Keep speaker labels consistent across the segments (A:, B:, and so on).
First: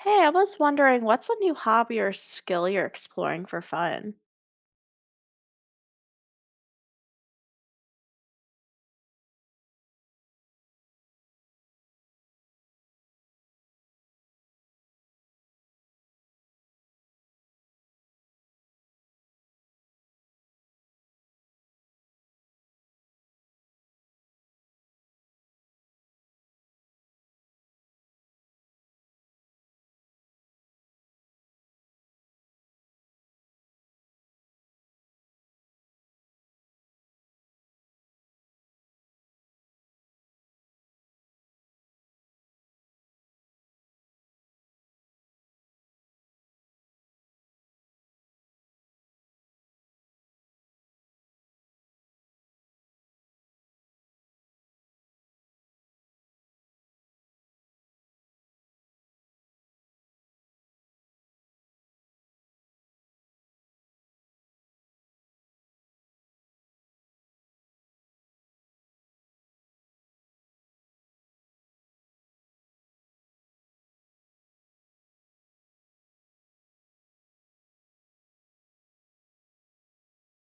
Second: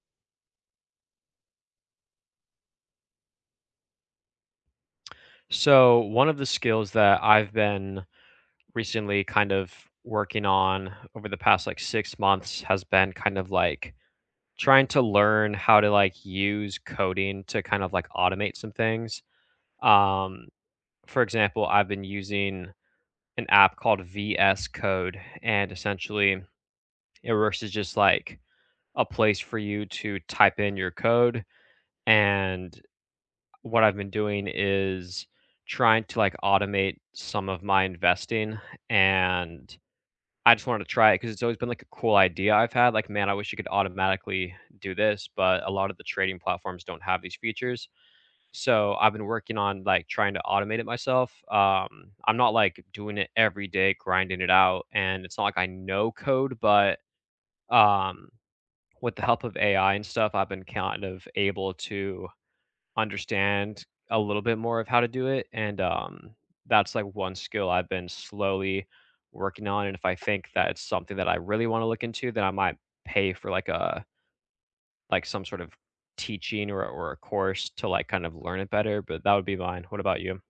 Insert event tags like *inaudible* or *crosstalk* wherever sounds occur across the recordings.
A: Hey, I was wondering, what's a new hobby or skill you're exploring for fun?
B: So, one of the skills that I've been recently kind of working on over the past like 6 months has been kind of like trying to learn how to like use coding to kind of like automate some things. Um, for example, I've been using an app called VS Code, and essentially it works as just like a place for you to type in your code and what I've been doing is trying to, like, automate some of my investing, and I just wanted to try it because it's always been, like, a cool idea I've had, like, "Man, I wish you could automatically do this," but a lot of the trading platforms don't have these features. So, I've been working on, like, trying to automate it myself. I'm not, like, doing it every day, grinding it out, and it's not like I know code, but, um, with the help of AI and stuff, I've been kind of able to understand a little bit more of how to do it, and, that's, like, one skill I've been slowly working on, and if I think that it's something that I really wanna look into, then I might pay for, like, a like, some sort of teaching or a course to, like, kind of learn it better, but that would be mine. What about you?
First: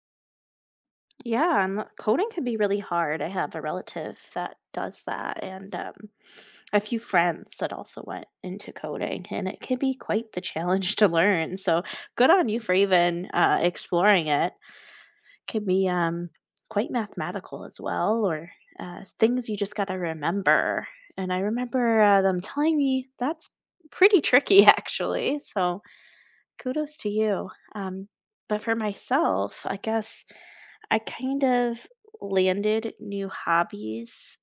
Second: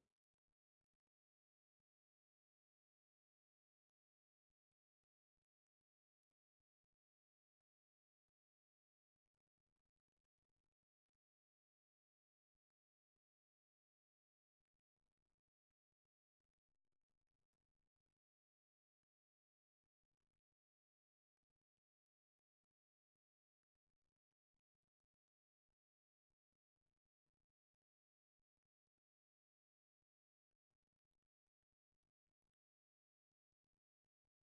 A: Yeah, and coding can be really hard. I have a relative that does that, and a few friends that also went into coding, and it can be quite the challenge *laughs* to learn. So good on you for even exploring it. Can be quite mathematical as well, or things you just got to remember. And I remember them telling me that's pretty tricky, *laughs* actually. So kudos to you. But for myself, I guess I kind of landed new hobbies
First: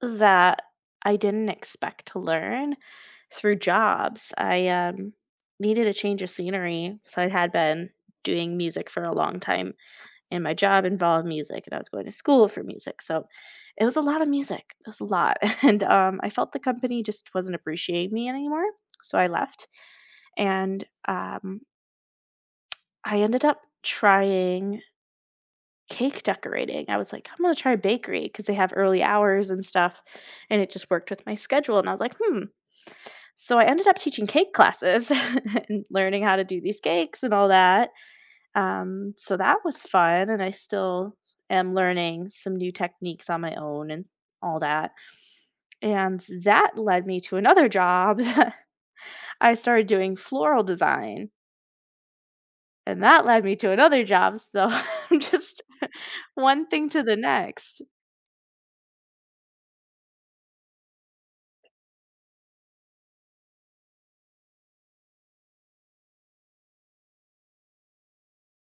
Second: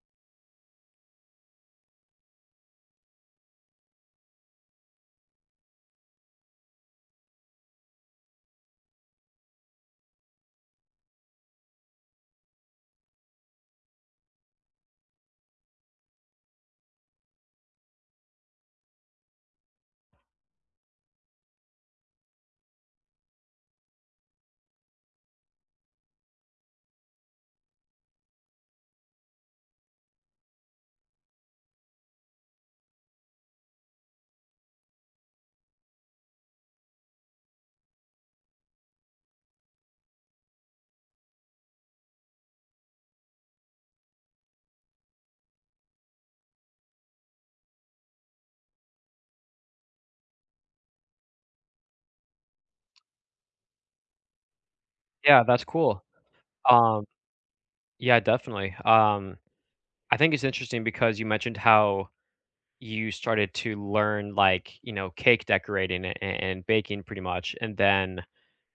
A: that I didn't expect to learn through jobs. I needed a change of scenery. So I had been doing music for a long time, and my job involved music, and I was going to school for music. So it was a lot of music. It was a lot. *laughs* And I felt the company just wasn't appreciating me anymore. So I left. And I ended up trying cake decorating. I was like, "I'm gonna try bakery because they have early hours and stuff, and it just worked with my schedule, and I was like, "Hmm." So I ended up teaching cake classes *laughs* and learning how to do these cakes and all that, so that was fun, and I still am learning some new techniques on my own and all that, and that led me to another job. *laughs* I started doing floral design. And that led me to another job, so *laughs* I'm
B: Yeah,
A: just
B: that's cool.
A: *laughs* one thing to
B: Um,
A: the next.
B: yeah, definitely. I think it's interesting because you mentioned how you started to learn, like, you know, cake decorating a and baking pretty much, and then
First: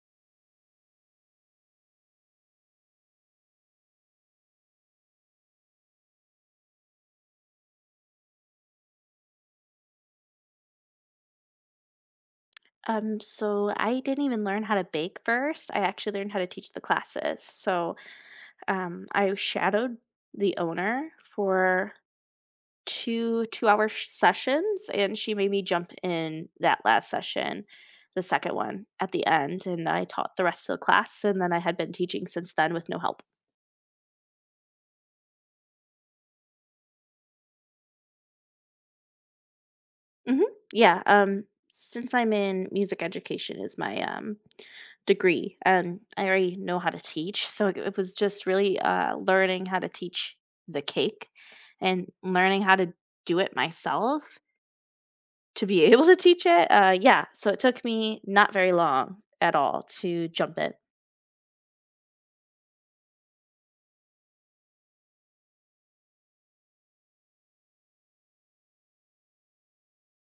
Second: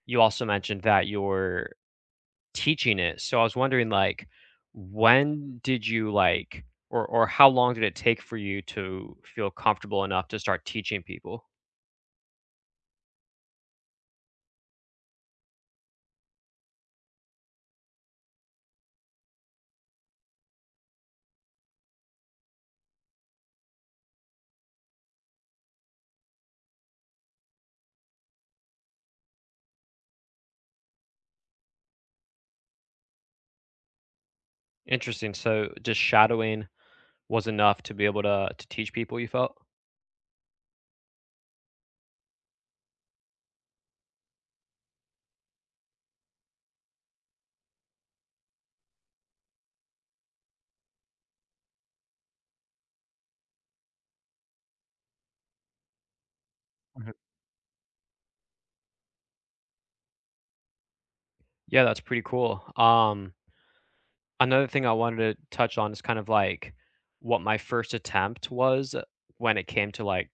B: you also mentioned that you're teaching it. So I was wondering like when did you like or how long did it take for you to feel comfortable enough to start teaching people?
A: So I didn't even learn how to bake first. I actually learned how to teach the classes. So, I shadowed the owner for two two-hour sessions, and she made me jump in that last session, the second one at the end, and I taught the rest of the class, and then I had been teaching since then with no help.
B: Interesting. So just shadowing was enough to be able to teach people you felt?
A: Mhm. Yeah, since I'm in music education is my, degree, and I already know how to teach, so it was just really, learning how to teach the cake and learning how to do it myself to be *laughs* able to teach it,
B: Mhm.
A: yeah, so it took me not very long at all to jump in.
B: Yeah, that's pretty cool. Another thing I wanted to touch on is kind of like what my first attempt was when it came to like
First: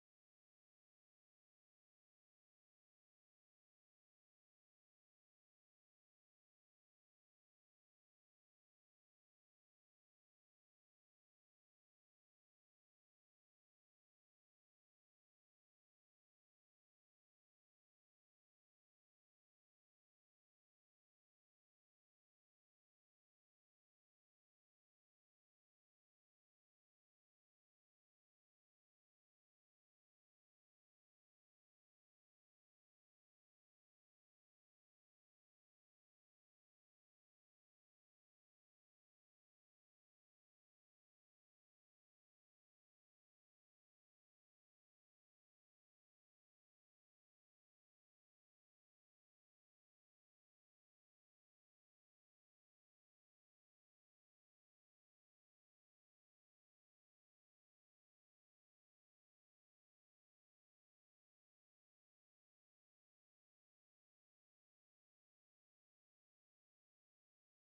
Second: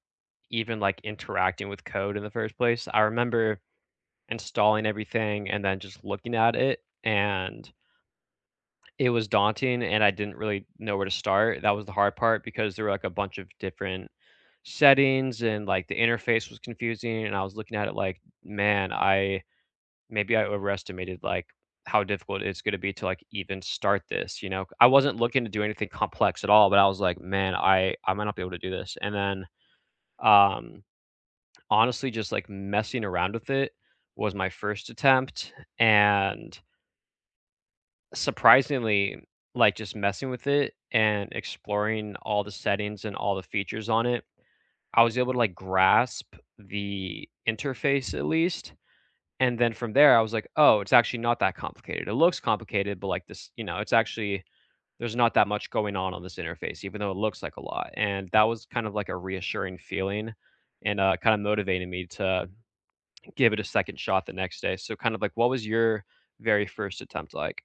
B: even like interacting with code in the first place. I remember installing everything and then just looking at it, and it was daunting, and I didn't really know where to start. That was the hard part because there were, like, a bunch of different settings and, like, the interface was confusing, and I was looking at it like, "Man, I maybe I overestimated, like, how difficult it's gonna be to, like, even start this," you know? I wasn't looking to do anything complex at all, but I was like, "Man, I might not be able to do this." And then, um, honestly, just, like, messing around with it was my first attempt, and surprisingly, like, just messing with it and exploring all the settings and all the features on it, I was able to, like, grasp the interface at least, and then from there, I was like, "Oh, it's actually not that complicated. It looks complicated, but, like, this you know, it's actually there's not that much going on this interface, even though it looks like a lot," and that was kind of like a reassuring feeling and, kinda motivated me to give it a second shot the next day. So, kind of like, what was your very first attempt like?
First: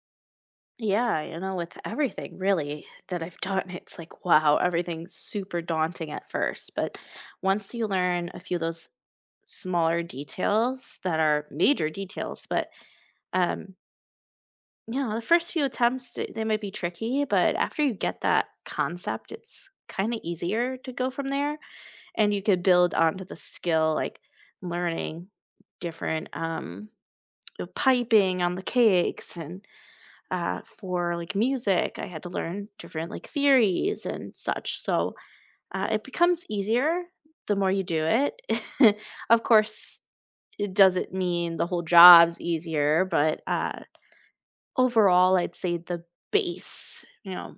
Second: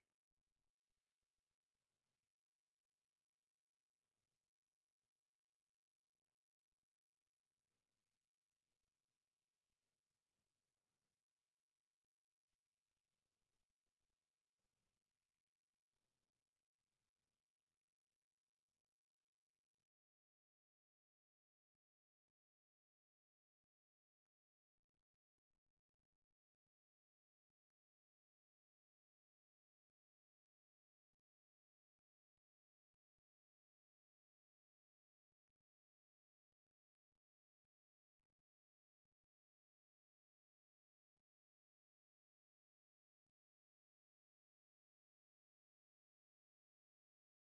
A: Yeah, you know, with everything really that I've done, it's like, wow, everything's super daunting at first. But once you learn a few of those smaller details that are major details, but um, you know, the first few attempts they might be tricky, but after you get that concept, it's kind of easier to go from there, and you could build onto the skill, like learning different piping on the cakes and for like music. I had to learn different like theories and such. So it becomes easier the more you do it. *laughs* Of course, it doesn't mean the whole job's easier, but overall, I'd say the base, you know,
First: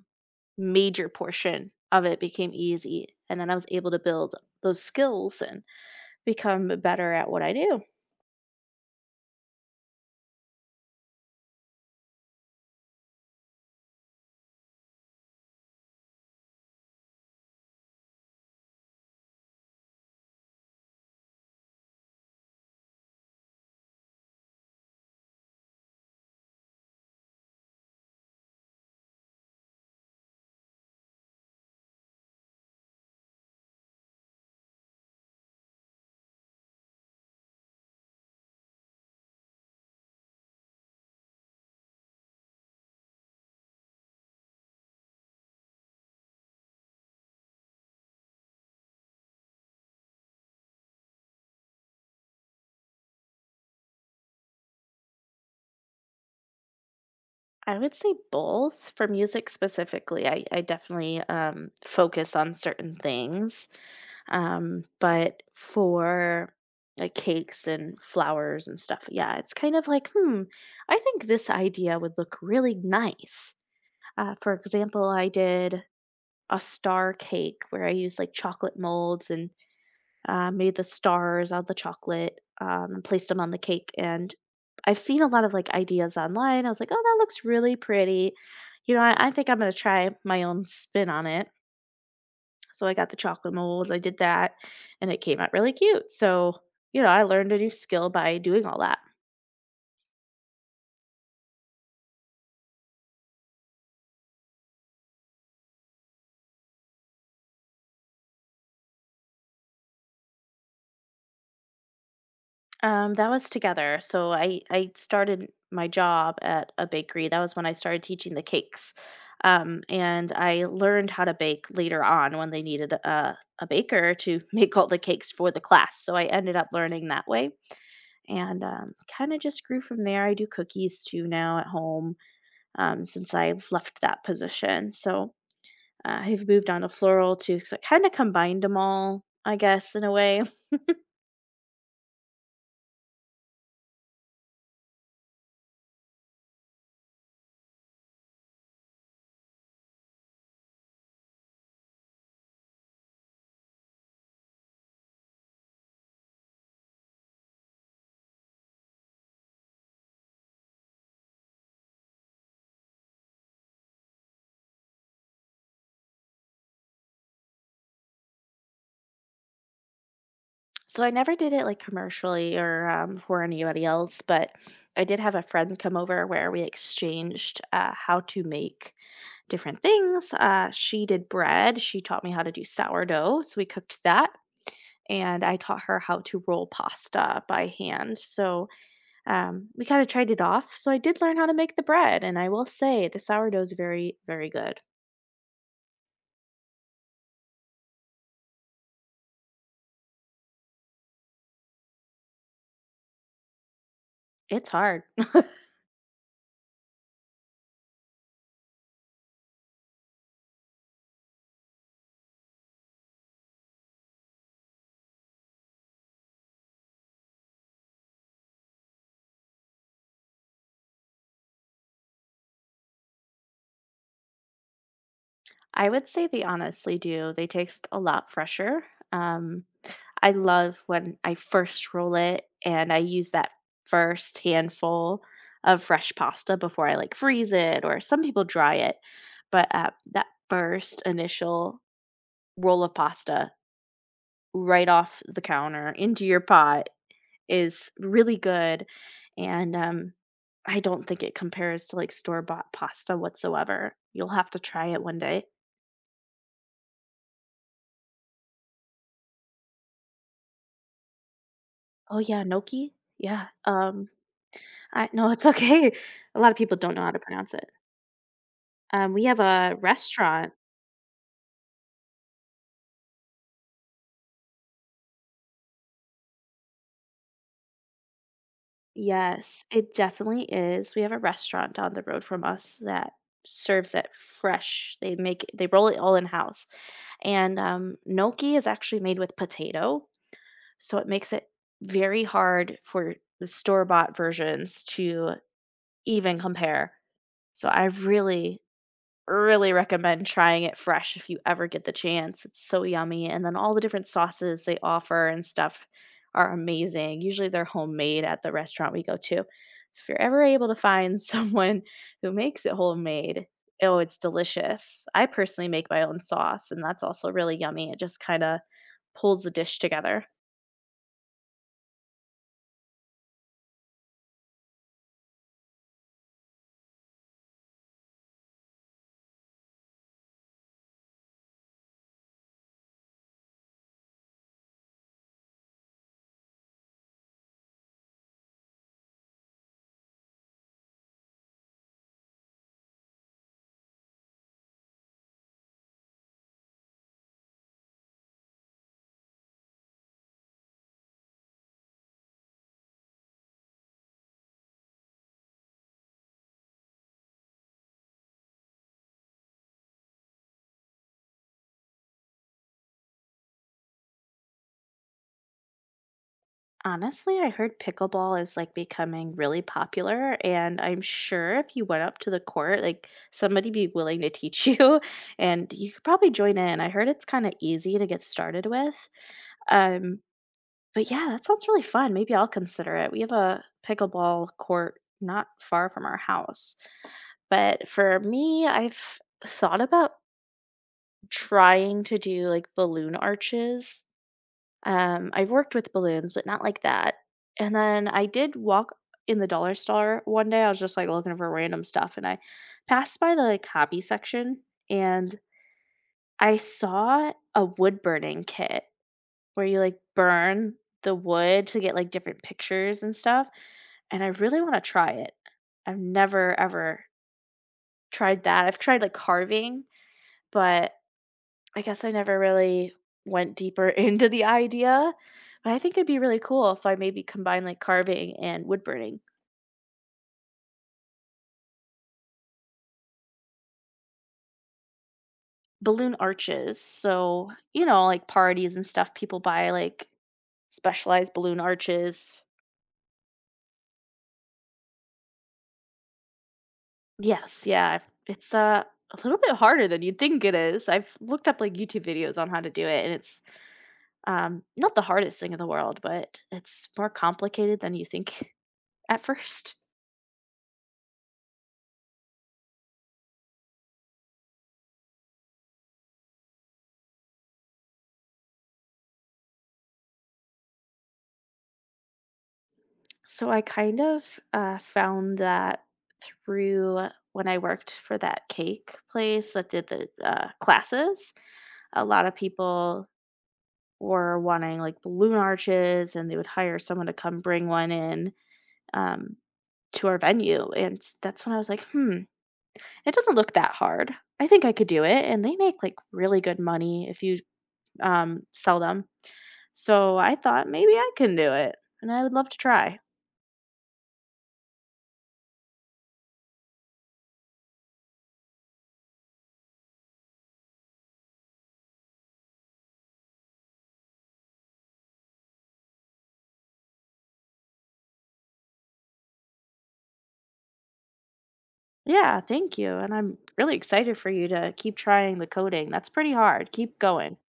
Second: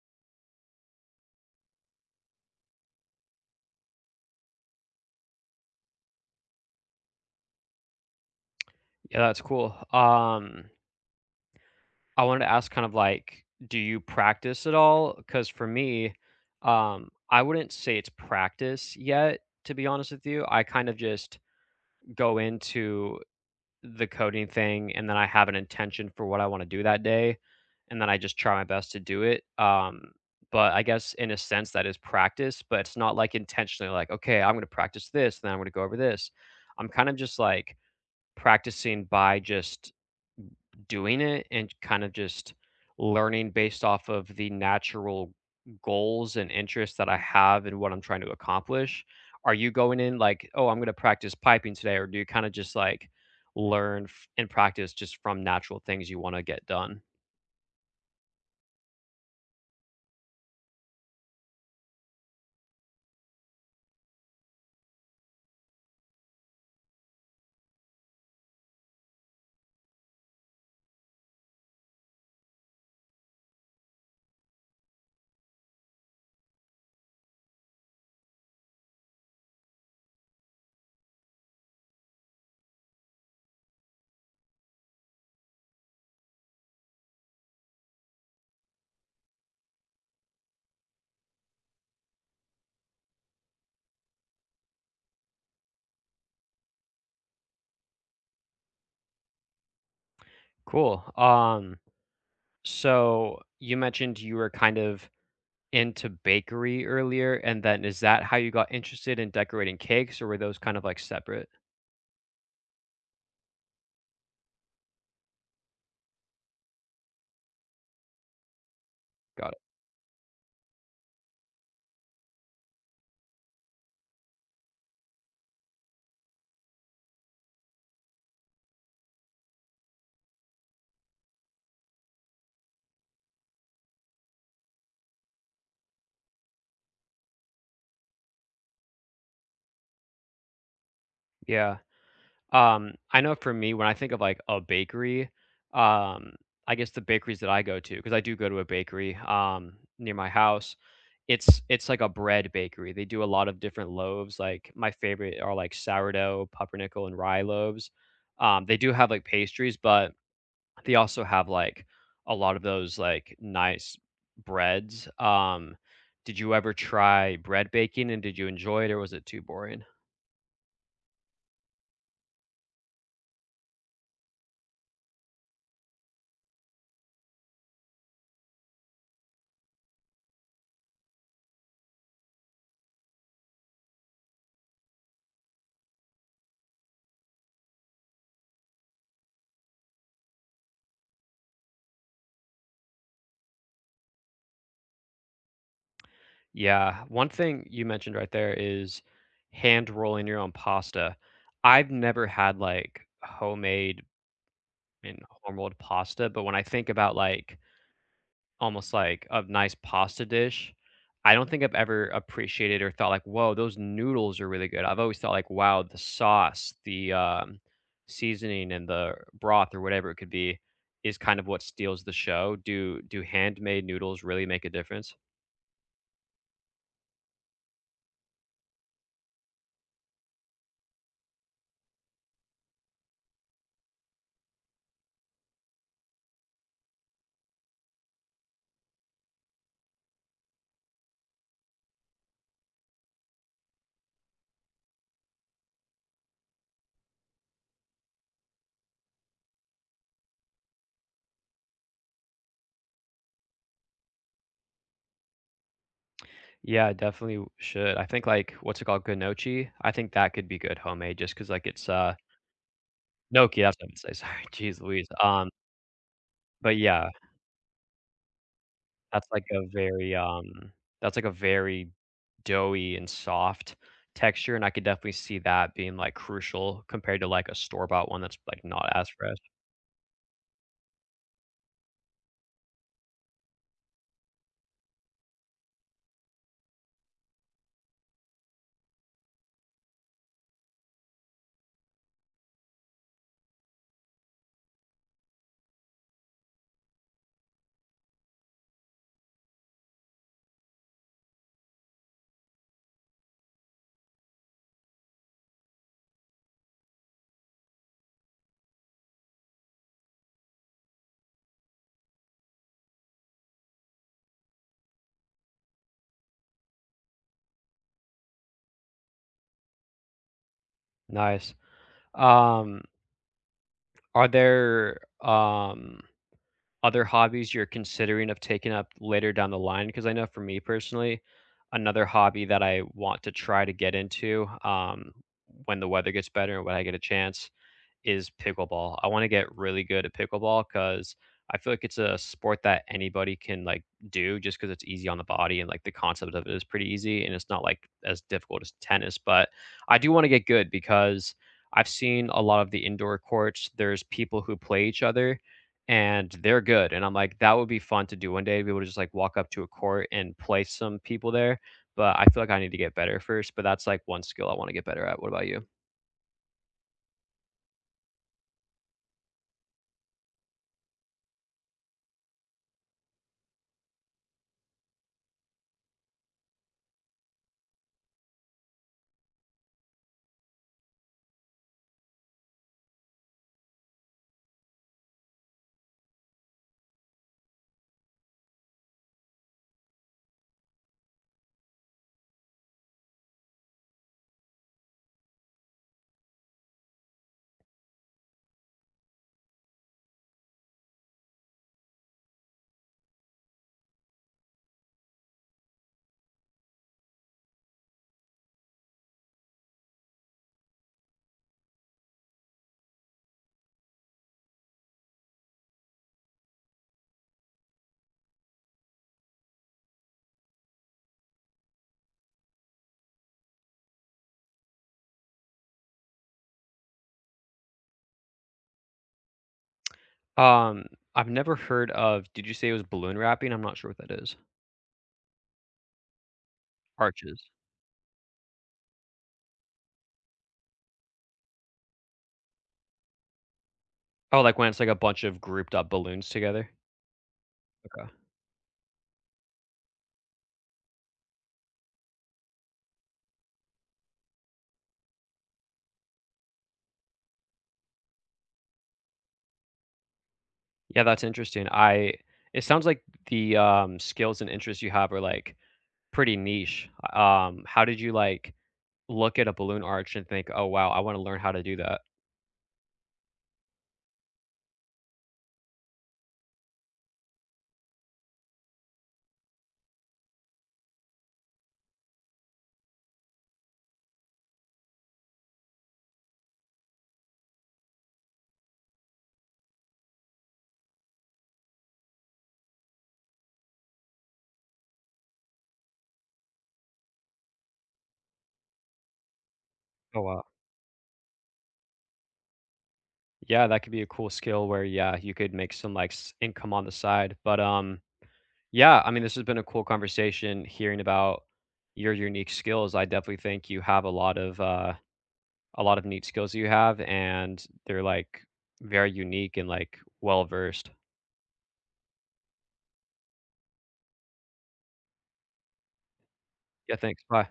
A: major portion of it became easy. And then I was able to build those skills and become better at what I do.
B: Yeah, that's cool. Um, I wanted to ask kind of like, do you practice at all? Because for me, I wouldn't say it's practice yet, to be honest with you. I kind of just go into the coding thing and then I have an intention for what I want to do that day. And then I just try my best to do it. But I guess in a sense that is practice, but it's not like intentionally like, okay, I'm going to practice this, then I'm going to go over this. I'm kind of just like practicing by just doing it and kind of just learning based off of the natural goals and interests that I have and what I'm trying to accomplish. Are you going in like, "Oh, I'm gonna practice piping today," or do you kinda just, like, learn f and practice just from natural things you wanna get done?
A: I would say both for music specifically. I definitely focus on certain things. But for like cakes and flowers and stuff, yeah, it's kind of like, hmm, I think this idea would look really nice. For example, I did a star cake where I used like chocolate molds and made the stars out of the chocolate and placed them on the cake. And I've seen a lot of like ideas online. I was like, oh, that looks really pretty. You know, I think I'm going to try my own spin on it, so I got the chocolate molds, I did that, and it came out really cute. So, you know, I learned a new skill by doing all that.
B: Cool, so you mentioned you were kind of into bakery earlier, and then is that how you got interested in decorating cakes, or were those kind of, like, separate?
A: That was together. So I started my job at a bakery. That was when I started teaching the cakes.
B: Got it.
A: And I learned how to bake later on when they needed a baker to *laughs* make all the cakes for the class. So I ended up learning that way and kind of just grew from there. I do cookies too now at home since I've left that position. So uh, I've moved on to floral too, because I kind of combined them all, I guess, in a way. *laughs* *tsk*
B: Yeah. I know for me, when I think of, like, a bakery, um, I guess the bakeries that I go to, because I do go to a bakery, near my house, it's like a bread bakery. They do a lot of different loaves, like, my favorite are, like, sourdough, pumpernickel, and rye loaves. They do have, like, pastries, but they also have, like, a lot of those, like, nice breads. Did you ever try bread baking, and did you enjoy it, or was it too boring?
A: So I never did it like commercially or for anybody else, but I did have a friend come over where we exchanged how to make different things. She did bread. She taught me how to do sourdough. So we cooked that. And I taught her how to roll pasta by hand. So we kind of tried it off. So I did learn how to make the bread. And I will say the sourdough is very, very good.
B: Yeah, one thing you mentioned right there is hand rolling your own pasta. I've never had like homemade
A: It's hard.
B: and home rolled pasta, but when I think about like almost like a nice pasta dish, I don't think I've ever appreciated or thought like, whoa, those noodles are really good. I've always thought like, wow, the sauce, the seasoning, and the broth or whatever it could be is kind of what steals the show. Do handmade noodles really make a difference?
A: I would say they honestly do. They taste a lot fresher. Um, I love when I first roll it and I use that first handful of fresh pasta before I like freeze it, or some people dry it. But that first initial roll of pasta right off the counter into your pot is really good. And I don't think it compares to like store bought pasta whatsoever. You'll have to try it one day.
B: Yeah, definitely w should. I think, like, what's it called, gnocchi? I think that could be good homemade just because like, it's,
A: Oh yeah, gnocchi? Yeah,
B: gnocchi, that's what I meant to say, *laughs* sorry, jeez Louise,
A: I no, it's okay. *laughs* A lot of
B: but
A: people don't know
B: yeah,
A: how to pronounce it. We
B: that's,
A: have
B: like, a
A: a
B: very,
A: restaurant.
B: that's, like, a very doughy and soft texture, and I could definitely see that being, like, crucial compared to, like, a store-bought one that's, like, not as fresh.
A: Yes, it definitely is. We have a restaurant down the road from us that serves it fresh. They roll it all in-house. And, gnocchi is actually made with potato, so it makes it very hard for the store-bought versions to even compare. So I really really recommend trying it fresh if you ever get the chance. It's so yummy, and then all the different sauces they offer and stuff are amazing. Usually they're homemade at the restaurant we go to. So if you're ever able to find *laughs* someone who makes it homemade, oh, it's delicious. I personally make my own sauce, and that's also really yummy. It just kind of pulls the dish together.
B: Nice. Um, are there, other hobbies you're considering of taking up later down the line? Because I know for me personally, another hobby that I want to try to get into when the weather gets better and when I get a chance is pickleball. I want to get really good at pickleball because I feel like it's a sport that anybody can like do just because it's easy on the body and like the concept of it is pretty easy and it's not like as difficult as tennis. But I do want to get good because I've seen a lot of the indoor courts. There's people who play each other and they're good. And I'm like, that would be fun to do one day to be able to just like walk up to a court and play some people there. But I feel like I need to get better first. But that's like one skill I want to get better at. What about you?
A: Honestly, I heard pickleball is like becoming really popular, and I'm sure if you went up to the court, like somebody be willing to teach you, *laughs* and you could probably join in. I heard it's kind of easy to get started with. Um, but yeah, that sounds really fun. Maybe I'll consider it. We have a pickleball court not far from our house. But for me, I've thought about trying to do like balloon arches. I've worked with balloons, but not like that. And then I did walk in the dollar store one day. I was just like looking for random stuff and I passed by the like hobby section and I saw a wood burning kit where you like burn the wood to get like different pictures and stuff. And I really want to try it. I've never ever tried that. I've tried like carving, but I guess I never really went deeper *laughs* into the idea, but I think it'd be really cool if I maybe combine like carving and wood burning.
B: Um, I've never heard of did you say it was balloon wrapping? I'm not sure what that is.
A: Balloon arches.
B: Arches.
A: So, you know, like parties and stuff, people buy like specialized balloon arches.
B: Oh, like when it's like a bunch of grouped up balloons together?
A: Yes, yeah.
B: Okay.
A: I've- It's a little bit harder than you'd think it is. I've looked up like YouTube videos on how to do it, and it's not the hardest thing in the world, but it's more complicated than you think *laughs* at first.
B: Yeah, that's interesting. I it sounds like the, skills and interests you have are, like, pretty niche. How did you, like, look at a balloon arch and think, "Oh, wow, I wanna learn how to do that."
A: So I kind of found that through when I worked for that cake place that did the classes, a lot of people were wanting like balloon arches and they would hire someone to come bring one in um, to our venue. And that's when I was like, hmm, it doesn't look that hard. I think I could do it. And they make like really good money if you sell them. So
B: Oh,
A: I
B: wow.
A: thought maybe I can do it and I would love to try.
B: Yeah, that could be a cool skill where, yeah, you could make some, like, s income on the side, but, yeah, I mean, this has been a cool conversation hearing about your unique skills. I definitely think you have a lot of neat skills you have and they're like very unique and like well versed.
A: Yeah, thank you, and I'm really excited for you to keep trying the coding. That's pretty hard.
B: Yeah,
A: Keep
B: thanks.
A: going.
B: Bye.